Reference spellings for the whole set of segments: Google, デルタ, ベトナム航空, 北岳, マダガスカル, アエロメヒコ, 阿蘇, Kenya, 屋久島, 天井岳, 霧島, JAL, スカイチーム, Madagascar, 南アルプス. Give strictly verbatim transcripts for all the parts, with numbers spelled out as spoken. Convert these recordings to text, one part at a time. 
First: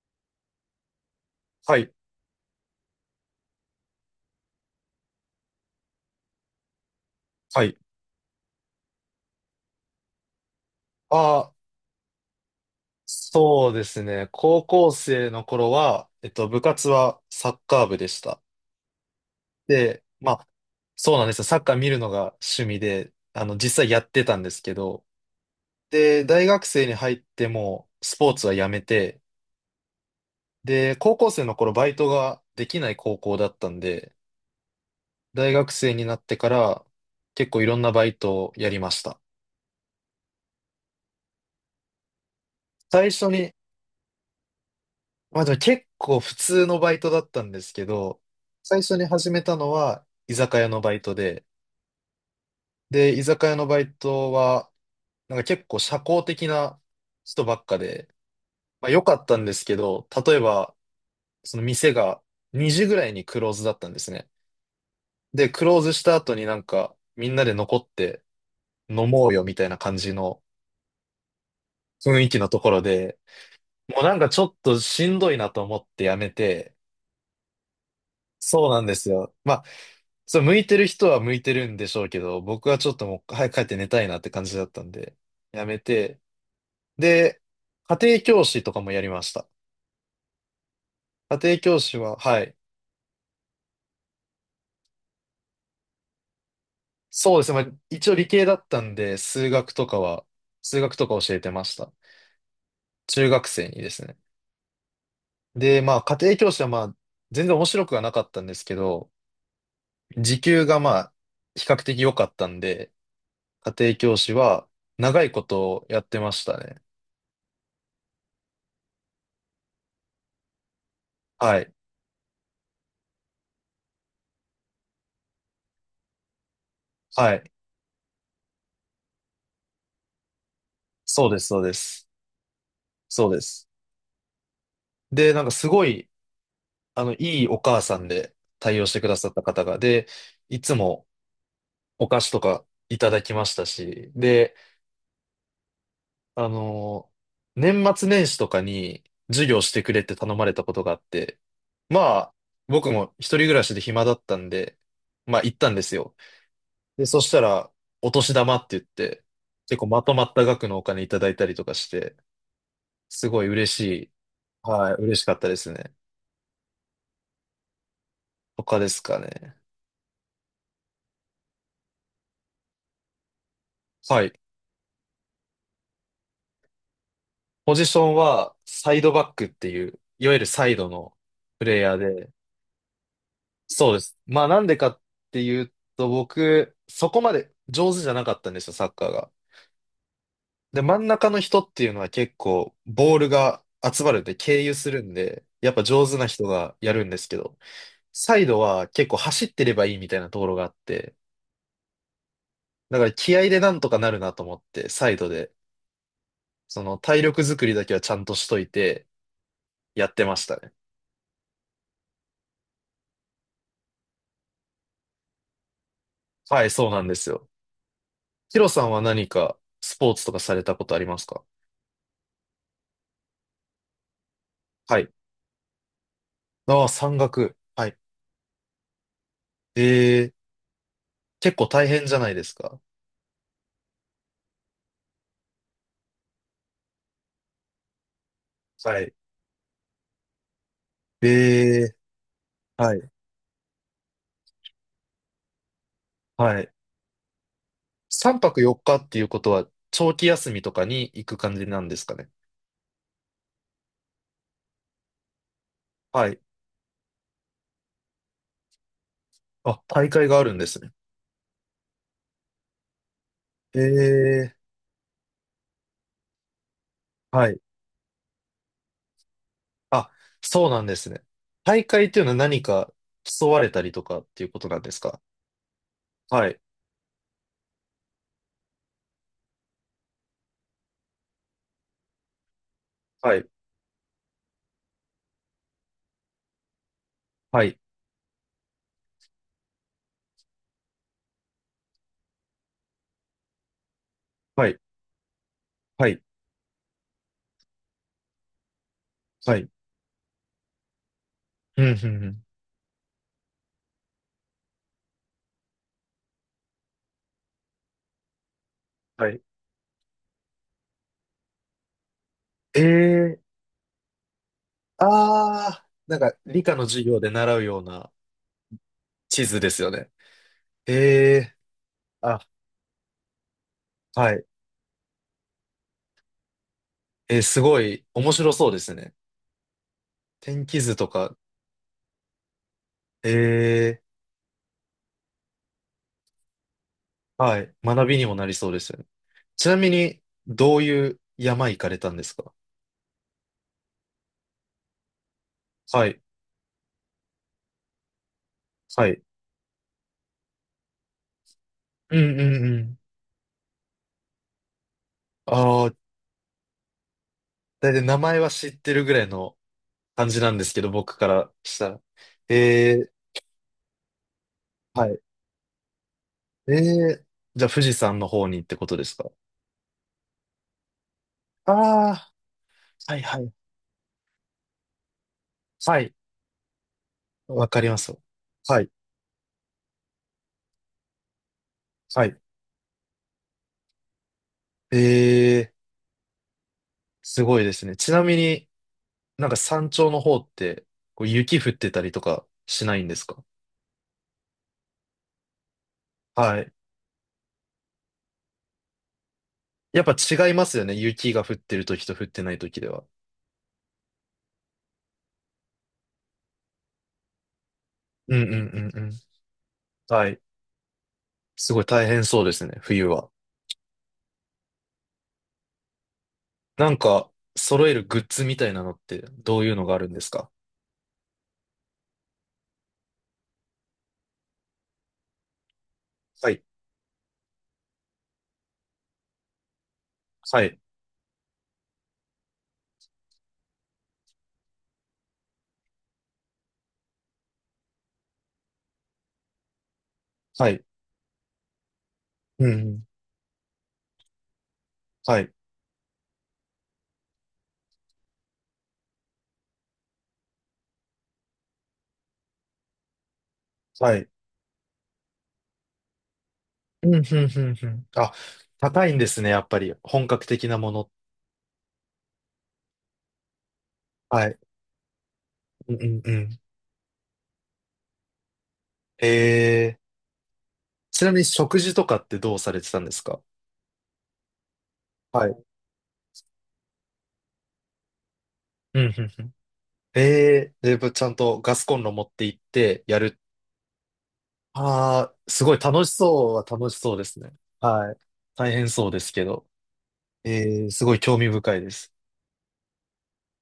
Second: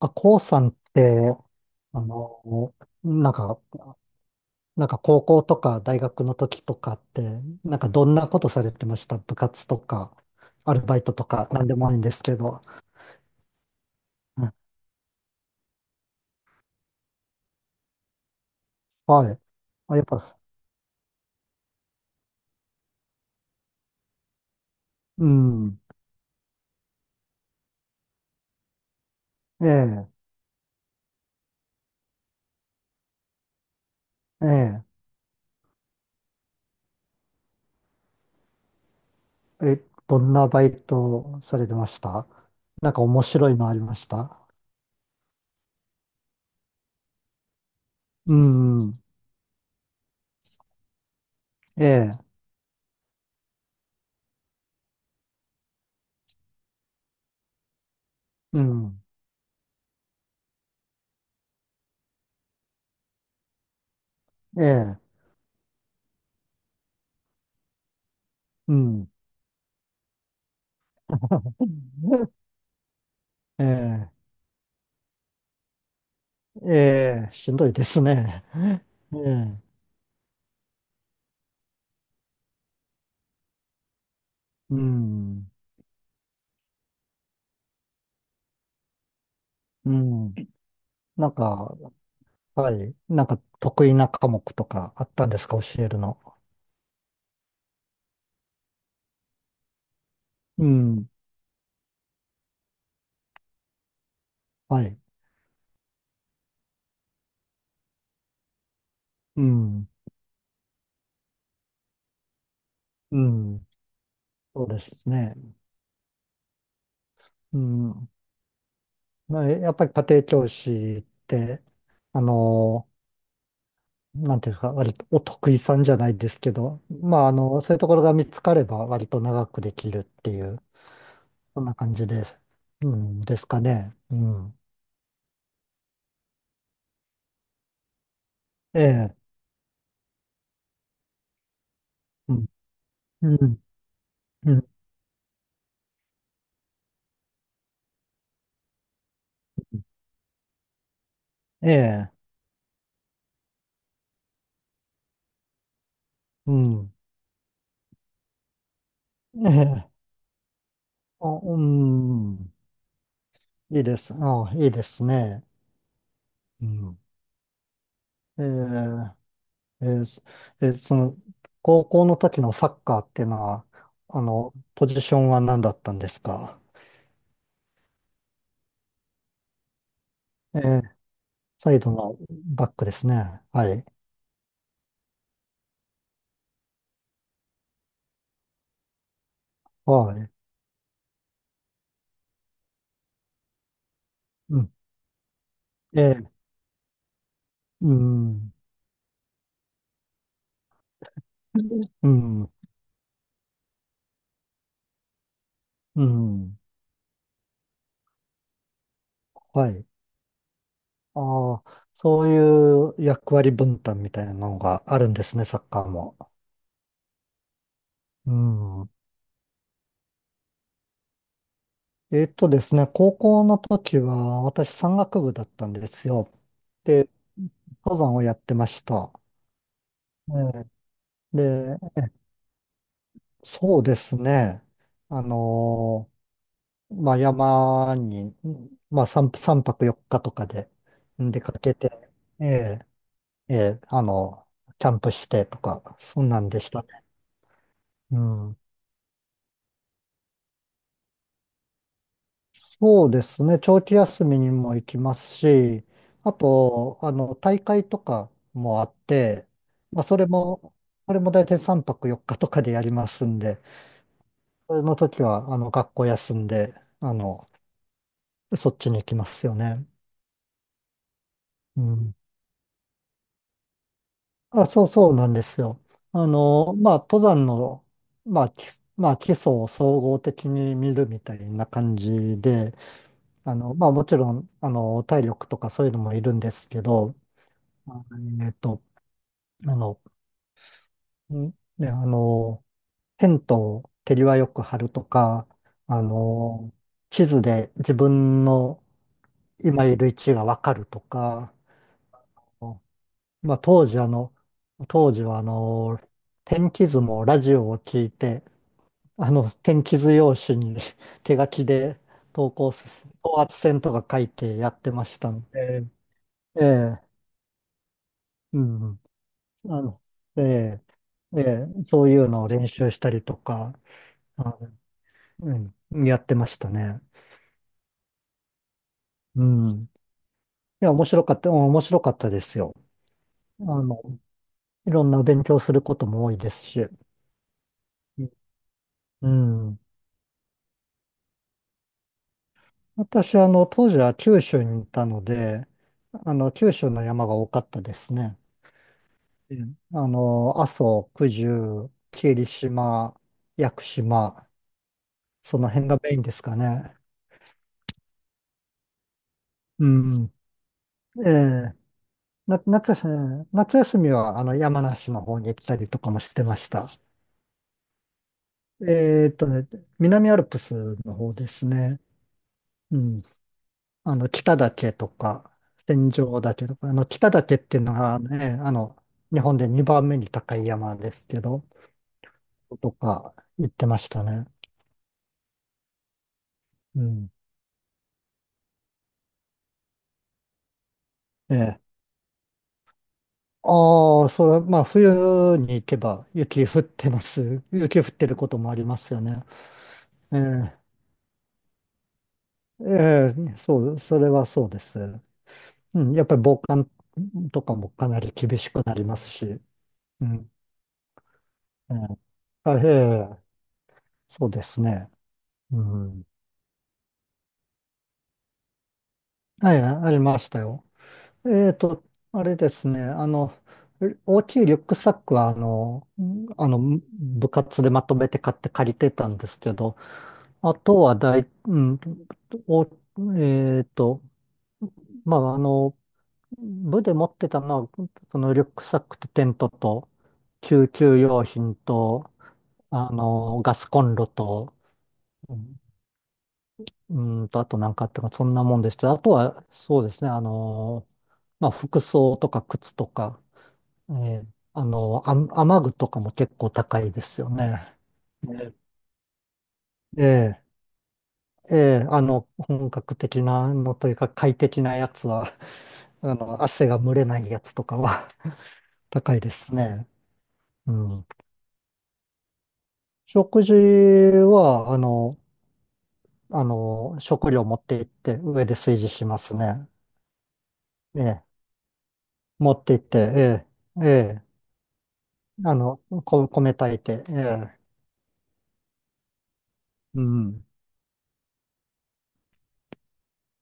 あ、こうさんって、はい。あの、なんか、なんか高校とか大学の時とかって、はない。んかどんなことされてました？部活とか、アルバイトとあか、あ、なんでもいいんですけど。そうですね。うん。高校生の頃は、えっと、部活はサッカー部でした。はい。あ、で、やっまぱ。あ、そうなんですよ。サッカー見るのが趣味で、あの、実際やってたんですけど、うん。で、大学生に入ってもうスポーツはやめて、ええ、で、高校生の頃バイトができない高校だったんで、え大学生になってから結構いろんなバイトをやりました。え、え、どんなバイトされてました？なんか最面初白にいのありました？まあでも結構普通のバイトだったんですけど、う最初ん。に始めたのは居酒屋のバイトで、ええ、で、居酒屋のバイトは、なんか結構社交的な人ばっかで、うまあん。良かったんですけど、例えば、その店がにじぐらいにクローズだったんですね。ええ、で、クローズした後になんかみんなで残ってう飲ん。もうよみたいな感じの雰囲 気のところで、えもうえ、なんかちょっとしんどいなと思ってやめて、ええ、しんどいですね。そうなんです えよ。まあえ。そう、向いてる人は向いてるんでしょうけど、僕はちょっともう早く帰って寝たいなって感じだっうたんで、ん。やめて。で、家庭教師とかもやりました。うん。なん家庭教か、師は、はい。はい。なんか得意な科目とかあったんですか？教えるの？そうですね。まあ、一応理系だったんで、数学とかは、う数学とん。か教えてました。中学生にですね。はい。で、まあ、家庭教師はまあ、全然面白くはなかったんですけど、うん。時給がまあ、比較的良かったんで、うん。家庭教師そはうです長いね。ことやってましたね。うん。まあ、やっぱり家庭教師っはて、い。あの、なんていうんですか、割とお得意さんじゃないですけど、まあ、あはい。の、そういうところが見つかれば割と長くできるっていう、そうです、そそうんでな感じす。です。うん。そうでですかす。ね。うん。で、なんかすごい、あの、いいお母さんで対え応してくえ。ださった方が、で、いつもお菓子うとん。かいただきうましん。たし、うで、ん、あの、年末年始とかに授業してくれって頼まれたことがあって、えまえ。あ、僕も一人暮らしで暇だったんで、まあ行ったんですよ。うん。で、そしたら、お年玉って言って、え結構え。まとまった額のお金いたあ、だいたりうとかして、ん。すごい嬉しいいでい。す。あ、いいではい、す嬉しかっね。たですね。うん。え他ですー、かね。えーそえーその、高校の時のサッカーっていうのは、あはい。の、ポジションは何だったんですか？ポジションはサイドバックっていう、いわゆるえサイー、ドのプサレイイドヤーので、バックですね。はい。そうです。まあなんでかっていうと、僕、そこまで上手じゃなかったんですよ、サッカーが。はい。で、真ん中の人っていうのは結構、ボールが集まるんで、う経ん。由するんで、やっぱえ上手なー、人がやるんですけど、うサイん。ドは結構走ってればいいみたいなところがあって、うん。だから気合でなんとかなるなと思って、サイドで、うん。その体力作りだけはちゃんとしといてはい。やってましたね。ああ、そういう役割分担みたいなのがあるんですね、サッカーも。はい、そうなんですよ。うヒロさん。んは何かスポーツとかされたことありますか？えっとですね、高校の時は私山はい。岳部だったんですよ。ああ、で、山岳。は登い。山をやってました。えー、ええ。結構大で、変じゃないですか？そうですね。あのーまあ、山に、んはまあ、い。さん、三泊よっかとかでん出かけて、ええー、え、はい。ええ、あの、キャンプしてとか、そんなんではしい。たね。う3ん。泊よっかっかっていうことは、長期休みとかに行く感じなんですかね？そうですね。長期休みにも行きますし、はあい。と、あの、大会とかもあって、あ、まあ、大そ会れがあるんでも、すね。あれも大体さんぱくよっかとかでやりますんで、えそれの時は、あの、学校休んで、あー、の、はい。そっちに行きますよね。あ、そうなんですね。う大会っん。ていうのは何か競われたりとかっていうこあ、となんそうですそうか？なんですよ。あはい。の、まあ、登山の、まあ、基まあ、基礎を総合的に見るみたいな感じで、はい。あの、まあ、もちろん、あの、体力とかそういうのもいるんですけど、はい。あえっと、あの、んで、あの、テントを手際よくは張い。るとか、あはい。の、地図で自分のはい。今いる位置がわかるとか、うん、うん、うん。まあ、当時あの、当時はあの、天気図もラジオを聞いて、あはい。の、天気図用紙に 手書きで投稿えす、ー高圧線とか書いてやってましたのあで、あ、なんかえ理科のえ、授業で習うようなうん、地図ですあよの、ね。ええ、えええ、え、そういうあ、のを練習したりとか、はい。あのうん、やってましたね。えー、すごい面白そうですね。うん。い天気や、図面と白かか、った。うん、面白かったですよ。えあの、え、いろんな勉強することも多いですし。はい。学びにもなりそうですよね。うちなん。みに、どういう山行かれたんですか？私、あの、当時は九州にいたので、はい。あの、九州の山が多かったですね。はい。うん。あの、阿蘇、九十、うんう霧んうん。島、屋久島、そのあ辺あ、がメインですかね。だいたい名前は知ってるぐらいのう感ん。じなんですけど、僕かえらえ。したら。な、夏え休え、み、夏休みは、あの、山は梨い。の方に行ったりとかもしてましえた。え、じゃあ富士山の方にってことですえか？ーっとね、南アルプスの方ですあね。あうー、はいん。はい。あの、北岳とか、は天井い。岳とか、あの、北岳っわてかいうりのます。がね、あはい。の、日本でにばんめに高い山ですけど、はい。とか言ってましたね。えー、うん。すごいですね。ちなみになんか山頂の方ってこうえ雪降っえ。てたりとかしないんですか？ああ、それ、まあ、冬に行けばは雪い。降ってます。雪降ってることもありますよね。やっぱえ違いまえ、すよね。雪が降ってる時と降ってない時では。ええ、そう、それはそうです。うん。やっぱり防寒とかもかなりうんうんう厳しくなりんうん。ますし。うはい。ん。すごいえ大え、変そうですあ、ね、え冬は。え、そうですね。うん。なんか揃えるグッズみたいなのってどういはうい、のがあるあんりですましか？たよ。えっと、あれですね、あの、大きいリュックサックは、あの、はい。あの、部活でまとめて買って借りてたんですけど、はあい。とは大、うん、お、えっと、まあ、あの、部で持ってたのは、そのリュックサックとテントと、はい。救急用品と、うんうん。あの、ガスコンロと、はい。うーんと、あと何かあったか、そんなもんでした。あとは、そうですね、あのーまあ、服装とか靴とか、えはい。ーあのーあ、雨具とかも結構高ういんうでんすようんね。うん。あ、ね、高いんですね、やっぱり。え本格え、的なもの。ええ、あの、本格的なのというか、は快い。適なやつは、うんうん うあん。の、汗が蒸れないやつとかは へ高いですえ。ね。うちん。なみに食事とかってどうされてたんですか？食事は、あの、はい。あの、食料持って行って、上で炊うん事うしんまうん。すね。へえ、で、ぶえちゃんえ、とガスコンロ持って行っ持って行てって、やる。ええ、ええ。ああ、すごあいの、楽しこ、そうは米楽炊しいそうでて、えすね。え、はい。大変そうですけど。うん、えーすごい興味深いです。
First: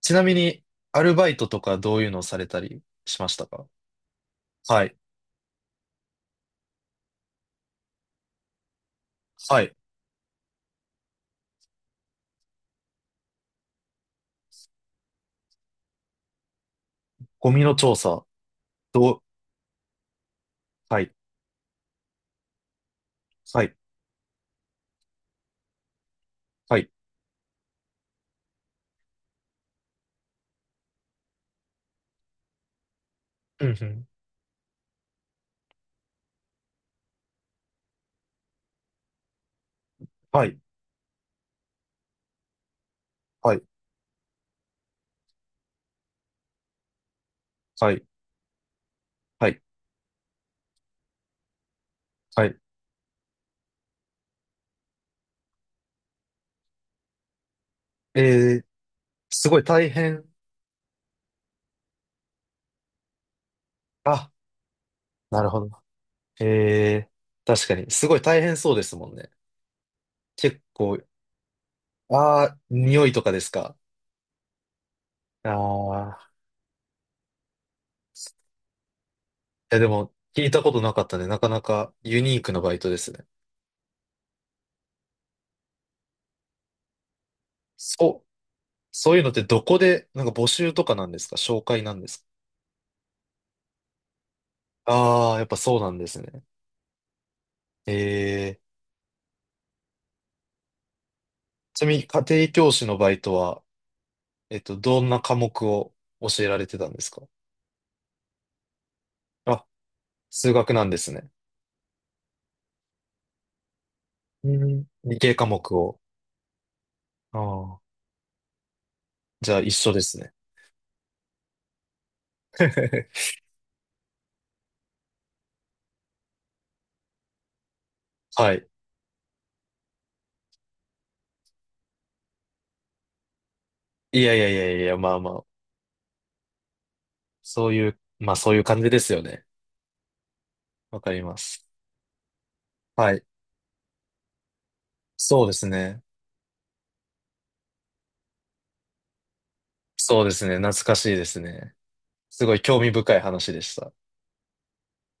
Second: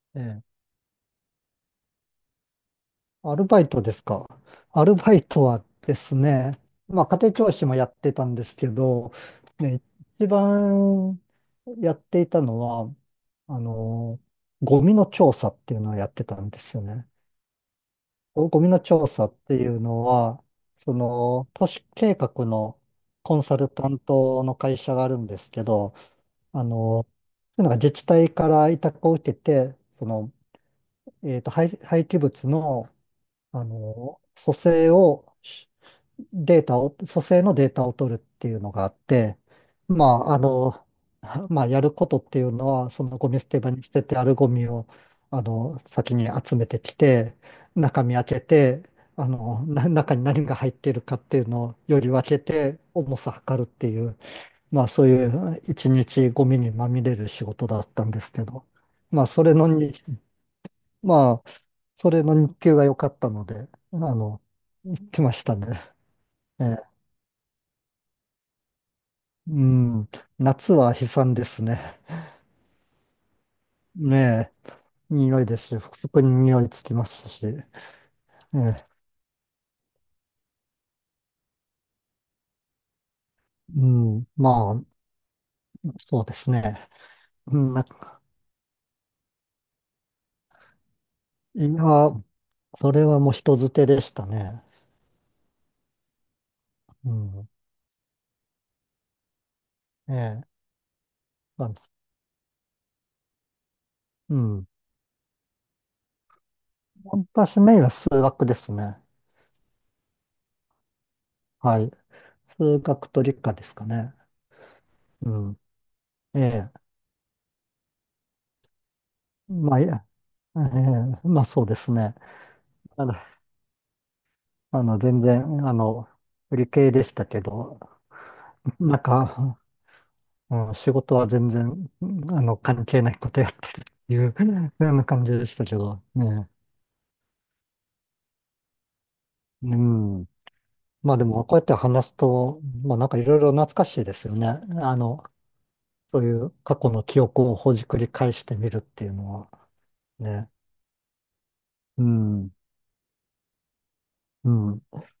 ちえなみえ、に、アルバイトとかどういうのをされたりしまアしたルバか？イトですか？はアルい。バイトはですね、まあ、家庭教師もやってたんですけど、はい。ね、一番やっていたのは、あの、ゴミの調査っていうのをやってたんですよね。ゴミの調査。ゴゴミの調どう、査っていうのは、そはい。の、都市計画のコンサはルい。担当の会社があるんですけど、あはい。の、なんか自治体から委託を受けて、その、えっと、廃、廃棄物の、あうんうん。の、組成を、しデータを、組成のデータを取るっていうのがあって、まあ、あはい。の、はまあ、やることっていうのは、そのゴミ捨はてい。場に捨ててあるゴミを、あの、先に集めてきて、は中い。身開けて、あはい。の、な、中に何が入っているかっていうのをより分けはい。て、重さ測るっていう、まあ、そういう一日ゴミにまみれる仕事だったんでえすけえ、ど、まあ、そすれごいの大に、変。まあ、それの日給が良かったので、ああ、の、行きまなしるたほね。ど。えええ、え、確かに。すごい大変そうですもんね。うん、結夏は構、悲惨ですね。ああ、匂いとかですか？ねえ、匂いあですし、服あ服ー。に匂いつきますし。ええ、いや、でも、聞いたことなかったね。なかなかユニークなバイトですね。うん、まあ、そうですね。うん。な、そう、そういうのってどこで、なんか募集とかなんですか？い紹や、介なんですか？それはもう人づてでしたね。ああー、やっぱそうなんですね。うん、ええ。ええ、まあのちなみに、家庭教師のバイトは、うえっん。と、どんな科目を教えられてたんですか？私メインは数学ですね。あ、数学なんですね。はい。数学と理科ですかね。うん。理う系科ん。目を。ええ、ああ、じゃあ一まあ、い緒でや、すね。ええ、まあ、そうですね。あの あの、全然、あの、理系でしたけど、はい。なんか、うん、仕事は全然、あの、関係ないことやってるっていいやう、いやいやいようや、なまあ感まじあ、でしたけど、ね。そういう、まあそういう感じですよね。うん。わかまありでまも、こうやっす。て話すと、まあなんはかいい。ろいろ懐かしいですよね。あの、そうですね。そういう過去の記憶をほじくり返してみるっていうのは、そうですね。ね。懐かしいですね。うすん。ごい興味深い話でした。うん。